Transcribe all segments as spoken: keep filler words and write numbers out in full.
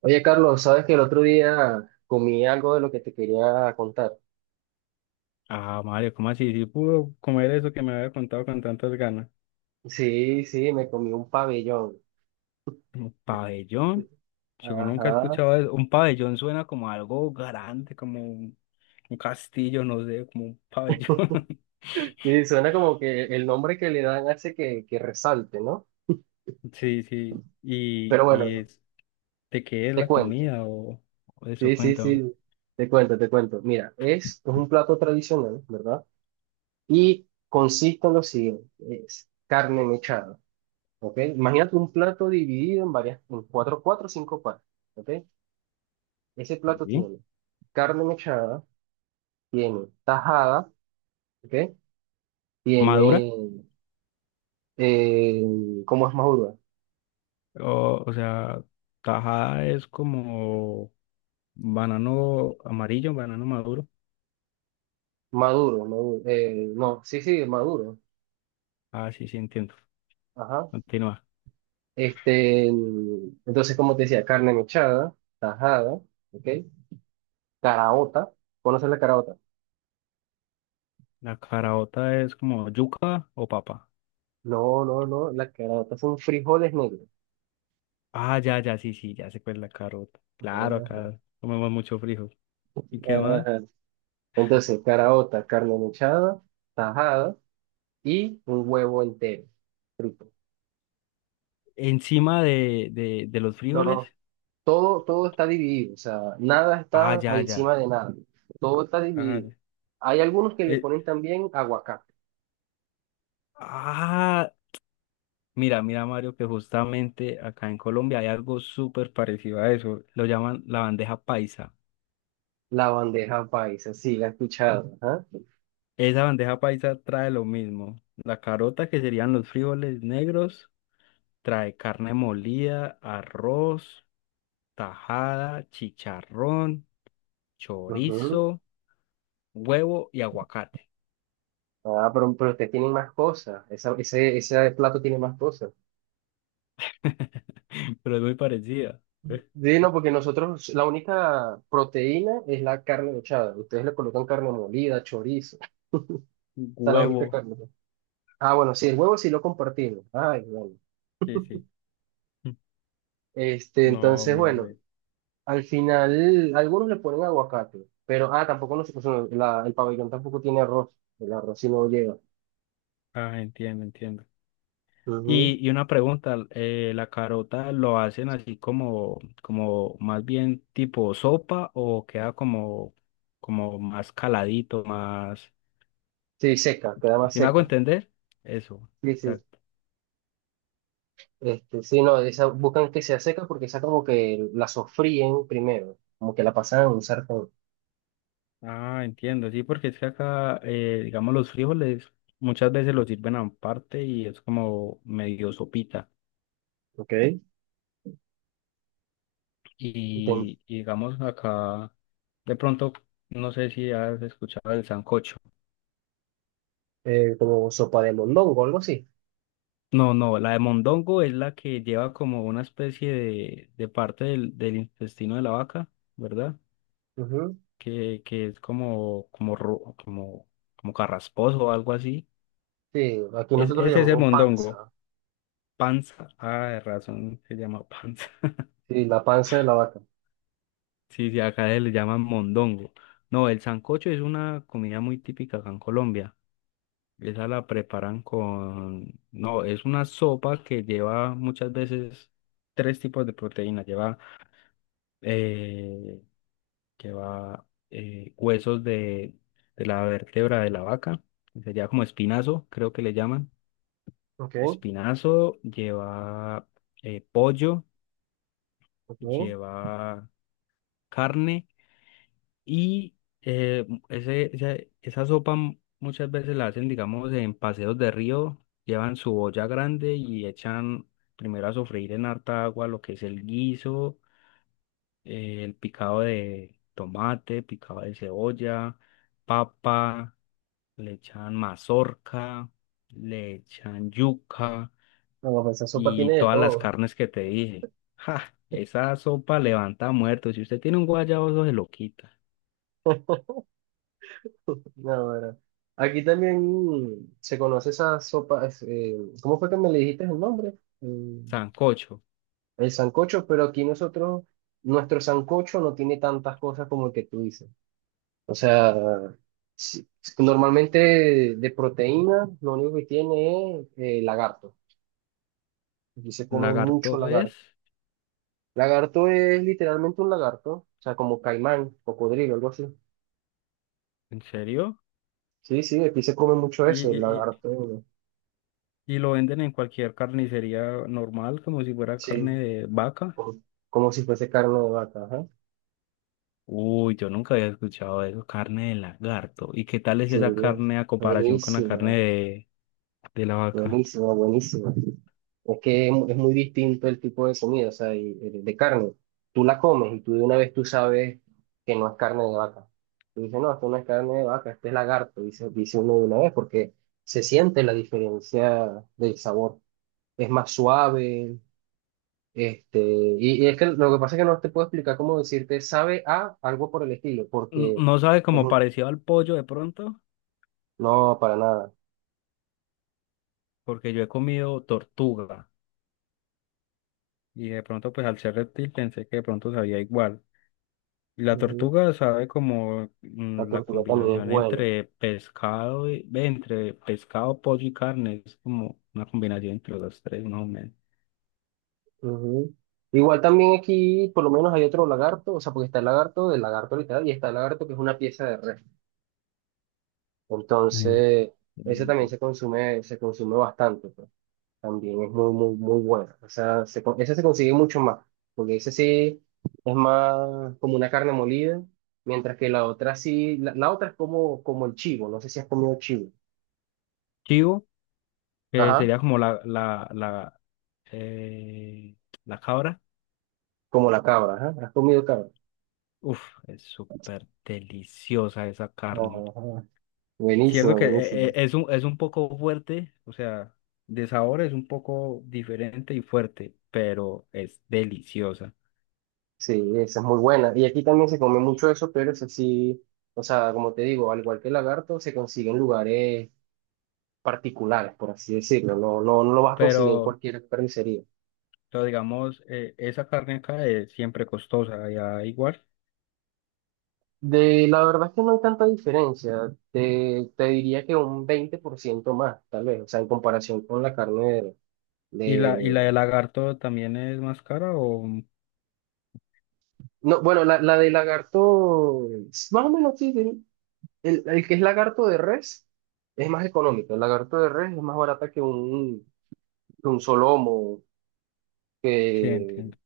Oye, Carlos, sabes que el otro día comí algo de lo que te quería contar. Ah, Mario, ¿cómo así? ¿Sí pudo comer eso que me había contado con tantas ganas? Sí, sí, me comí un pabellón. ¿Un pabellón? Yo nunca he Ajá. escuchado eso. Un pabellón suena como algo grande, como un, un castillo, no sé, como un pabellón. Sí, suena como que el nombre que le dan hace que, que resalte, ¿no? Sí, sí. ¿Y, Pero y bueno, es de qué es te la cuento. comida o, o eso? Sí, sí, Cuéntame. sí, te cuento, te cuento. Mira, es, es un plato tradicional, ¿verdad? Y consiste en lo siguiente, es carne mechada, ¿ok? Imagínate un plato dividido en varias, en cuatro, cuatro o cinco partes, ¿ok? Ese plato ¿Sí? tiene carne mechada, tiene tajada, ¿ok? ¿Madura? Tiene, eh, ¿cómo es maduro? O, o sea, tajada es como banano amarillo, banano maduro. Maduro, maduro, eh, no, sí, sí, maduro, Ah, sí, sí, entiendo. ajá. Continúa. Este, entonces, como te decía, carne mechada, tajada, ¿ok? Caraota, ¿conoces la caraota? La caraota es como yuca o papa. No, no, no, la caraota son frijoles negros. Ah, ya, ya, sí, sí, ya sé cuál es la carota. Claro, acá comemos mucho frijol. ¿Y qué Ah, más? ajá. Entonces, caraota, carne mechada, tajada y un huevo entero, frito. Encima de, de, de los No, frijoles. no, todo, todo está dividido, o sea, nada Ah, está ya, encima ya. de nada, todo está Ah, dividido. ya. Hay algunos que le Eh, ponen también aguacate. ah, mira, mira, Mario, que justamente acá en Colombia hay algo súper parecido a eso. Lo llaman la bandeja paisa. La bandeja paisa, sí, la he escuchado. Ajá. Esa bandeja paisa trae lo mismo. La carota, que serían los frijoles negros, trae carne molida, arroz, tajada, chicharrón, Ujú. chorizo, huevo y aguacate, Ah, pero, pero ustedes tienen más cosas, esa- ese, ese plato tiene más cosas. pero es muy parecida. ¿Eh? Sí, no, porque nosotros la única proteína es la carne mechada, ustedes le colocan carne molida, chorizo, o sea, la única Huevo, carne. Ah, bueno, sí, el huevo sí lo compartimos. Ay, bueno. sí, sí. Este, No, entonces, mira, bueno. ve. Al final, algunos le ponen aguacate, pero, ah, tampoco no se cocina, la- el pabellón tampoco tiene arroz, el arroz sí no lleva. Ah, entiendo, entiendo. Ujú. Y, y una pregunta, eh, ¿la carota lo hacen así como, como, más bien tipo sopa o queda como, como más caladito, más... Sí, seca, queda más ¿Sí me hago seca. entender? Eso, Sí, sí. exacto. Este, sí, no, esa, buscan que sea seca porque esa como que la sofríen primero, como que la pasan a un sartén. Ah, entiendo, sí, porque es que acá, eh, digamos, los frijoles muchas veces los sirven aparte y es como medio sopita. ¿Ok? Ten- Y, y digamos acá, de pronto, no sé si has escuchado el sancocho. eh, como sopa de mondongo, algo así. No, no, la de mondongo es la que lleva como una especie de, de parte del, del intestino de la vaca, ¿verdad? Ujú. Que, que es como, como, ro- como, como carrasposo o algo así. Sí, aquí Es, nosotros le ese es el llamamos mondongo. panza. Panza. Ah, de razón se llama panza. Sí, la panza de la vaca. Sí, sí, acá se le llaman mondongo. No, el sancocho es una comida muy típica acá en Colombia. Esa la preparan con... No, es una sopa que lleva muchas veces tres tipos de proteína. Lleva, eh, lleva eh, huesos de, de la vértebra de la vaca, que sería como espinazo, creo que le llaman. ¿Ok? Espinazo, lleva eh, pollo, ¿Ok? No, lleva carne y eh, ese, esa, esa sopa m- muchas veces la hacen, digamos, en paseos de río, llevan su olla grande y echan primero a sofreír en harta agua lo que es el guiso, eh, el picado de tomate, picado de cebolla, papa, le echan mazorca, le echan yuca pues esa sopa y tiene de todas las todo. carnes que te dije. ¡Ja! Esa sopa levanta muertos. Si usted tiene un guayabozo, se lo quita. No, bueno. Aquí también se conoce esa sopa. Es, eh, ¿cómo fue que me le dijiste el nombre? Eh, Sancocho. el sancocho, pero aquí nosotros, nuestro sancocho no tiene tantas cosas como el que tú dices. O sea, si- normalmente de proteína, lo único que tiene es eh, lagarto. Aquí se come mucho Lagarto es, lagarto. Lagarto es literalmente un lagarto, o sea, como caimán, cocodrilo, algo así. ¿en serio? Sí, sí, aquí se come mucho Y, eso, y, el y- lagarto. y lo venden en cualquier carnicería normal, como si fuera carne Sí, de vaca. como, como si fuese carne de vaca, ajá. Uy, yo nunca había escuchado eso, carne de lagarto. ¿Y qué tal es Sí, esa carne a comparación con la carne buenísima, de, de la vaca? buenísima, buenísima. Es que es, mu- es muy distinto el tipo de comida, o sea, y- de, de carne. Tú la comes y tú de una vez tú sabes que no es carne de vaca. Tú dices, no, esto no es carne de vaca, este es lagarto, dice, dice uno de una vez, porque se siente la diferencia del sabor. Es más suave, este, y, y es que lo que pasa es que no te puedo explicar cómo decirte sabe a algo por el estilo, N- porque No sabe es, como un- parecido al pollo de pronto, no, para nada. porque yo he comido tortuga y de pronto pues al ser reptil pensé que de pronto sabía igual. La Ujú. tortuga sabe como La mm, la tortuga también es combinación buena. entre pescado, y- ve, entre pescado, pollo y carne, es como una combinación entre los tres, más o menos. Ujú. Igual también aquí, por lo menos hay otro lagarto, o sea, porque está el lagarto del lagarto literal y está el lagarto que es una pieza de res. Mm. Entonces, ese también Entiendo. se consume, se consume bastante, pues. También es muy, muy, muy bueno. O sea, se, con- ese se consigue mucho más, porque ese sí es más como una carne molida, mientras que la otra sí, la, la otra es como, como el chivo, no sé si has comido chivo. Chivo, que Ajá, sería como la, la, la, eh, la cabra. como la cabra, ajá, has comido cabra. Uf, es súper deliciosa esa carne. Ajá. Cierto Buenísimo, que eh, eh, buenísimo. es un, es un poco fuerte, o sea, de sabor es un poco diferente y fuerte, pero es deliciosa. Sí, esa es muy buena. Y aquí también se come mucho eso, pero es así, o sea, como te digo, al igual que el lagarto, se consigue en lugares particulares, por así decirlo. No, no, no lo vas a conseguir en Pero cualquier carnicería. entonces digamos, eh, esa carne acá es siempre costosa, allá igual. De la verdad es que no hay tanta diferencia. Te, te diría que un veinte por ciento más, tal vez, o sea, en comparación con la carne de... ¿Y la, y la de de- lagarto también es más cara o...? ¿Mm? No, bueno, la, la de lagarto, más o menos sí, sí. el, el que es lagarto de res es más económico. El lagarto de res es más barata que un, que un solomo Sí, que entiendo.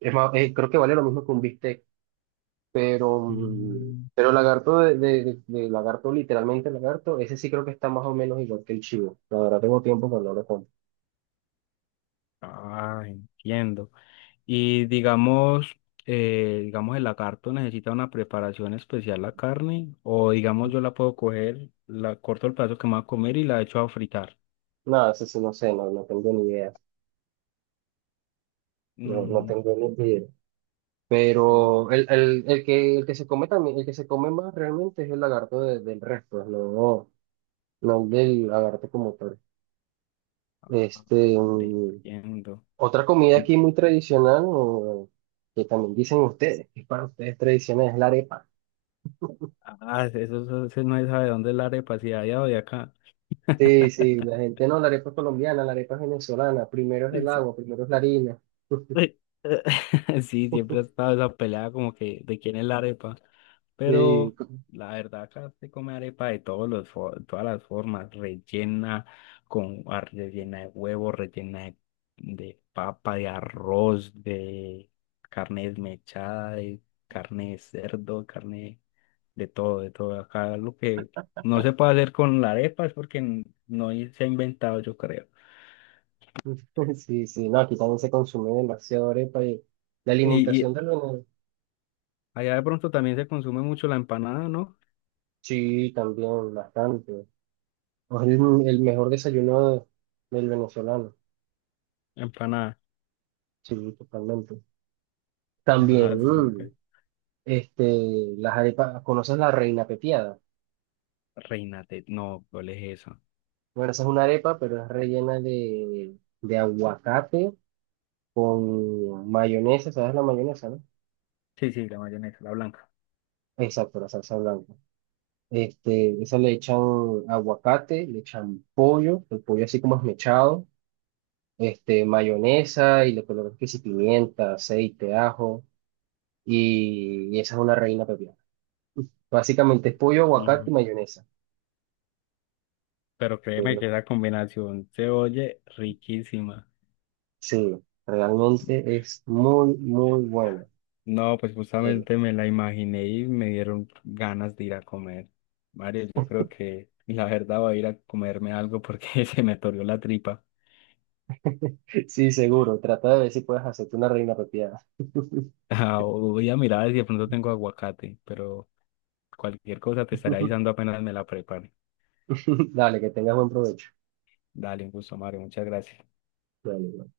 es más, eh, creo que vale lo mismo que un bistec, pero, mm, Mm, pero el lagarto de, de, de- de lagarto, literalmente lagarto, ese sí creo que está más o menos igual que el chivo. La verdad tengo tiempo que no lo como. ah, entiendo. Y digamos, eh, digamos, el lagarto necesita una preparación especial la carne, o digamos, yo la puedo coger, la corto el pedazo que me va a comer y la echo a fritar. Nada, ese sí no sé, no, no tengo ni idea. No, no Mm, tengo ni idea. ah, Pero el, el, el que, el que se come también, el que se come más realmente es el lagarto de- del resto, no, no el del lagarto como tal. ah, ah, Este, vale, mm, entiendo. Otra comida Mm, aquí muy tradicional, o que también dicen ustedes, que es para ustedes tradicional, es la arepa. Ah, eso, eso- eso no se sabe dónde es la arepa, si de allá o de acá. Sí, sí, la gente no, la arepa es colombiana, la arepa es venezolana, primero es el agua, primero es la harina. Sí, eh, sí, siempre ha estado esa pelea como que de quién es la arepa. Sí, Pero la verdad acá se come arepa de todos los, fo- todas las formas, rellena con ar- rellena de huevo, rellena de, de papa, de arroz, de carne desmechada, de carne de cerdo, carne de todo, de todo. Acá lo que no se puede hacer con la arepa es porque n- no se ha inventado, yo creo. sí, sí, no, aquí también se consume demasiado arepa y la Y, alimentación y del venezolano, allá de pronto también se consume mucho la empanada, ¿no? sí, también bastante. Es el, el mejor desayuno del venezolano, Empanada. sí, totalmente. Ah, También, mm, súper. este, las arepas, ¿conoces la reina pepiada? Reina Tet. No, ¿cuál es eso? Bueno, esa es una arepa, pero es rellena de, de aguacate con mayonesa, ¿sabes la mayonesa, no? Sí, sí, la mayonesa, la blanca. Exacto, la salsa blanca. Este, esa le echan aguacate, le echan pollo, el pollo así como esmechado, este, mayonesa y le colocan que si pimienta, aceite, ajo, y, y esa es una reina pepiada. Básicamente es pollo, Mm, aguacate y mayonesa, Pero créeme pero que esa combinación se oye riquísima. sí, realmente es muy, muy bueno. No, pues justamente me la imaginé y me dieron ganas de ir a comer. Mario, yo creo que la verdad voy a ir a comerme algo porque se me atorió la tripa. Sí, seguro. Trata de ver si puedes hacerte una reina pepiada. Ah, voy a mirar si de pronto tengo aguacate, pero cualquier cosa te estaré avisando apenas me la prepare. Dale, que tengas buen provecho. Dale, un gusto, Mario. Muchas gracias. Dale,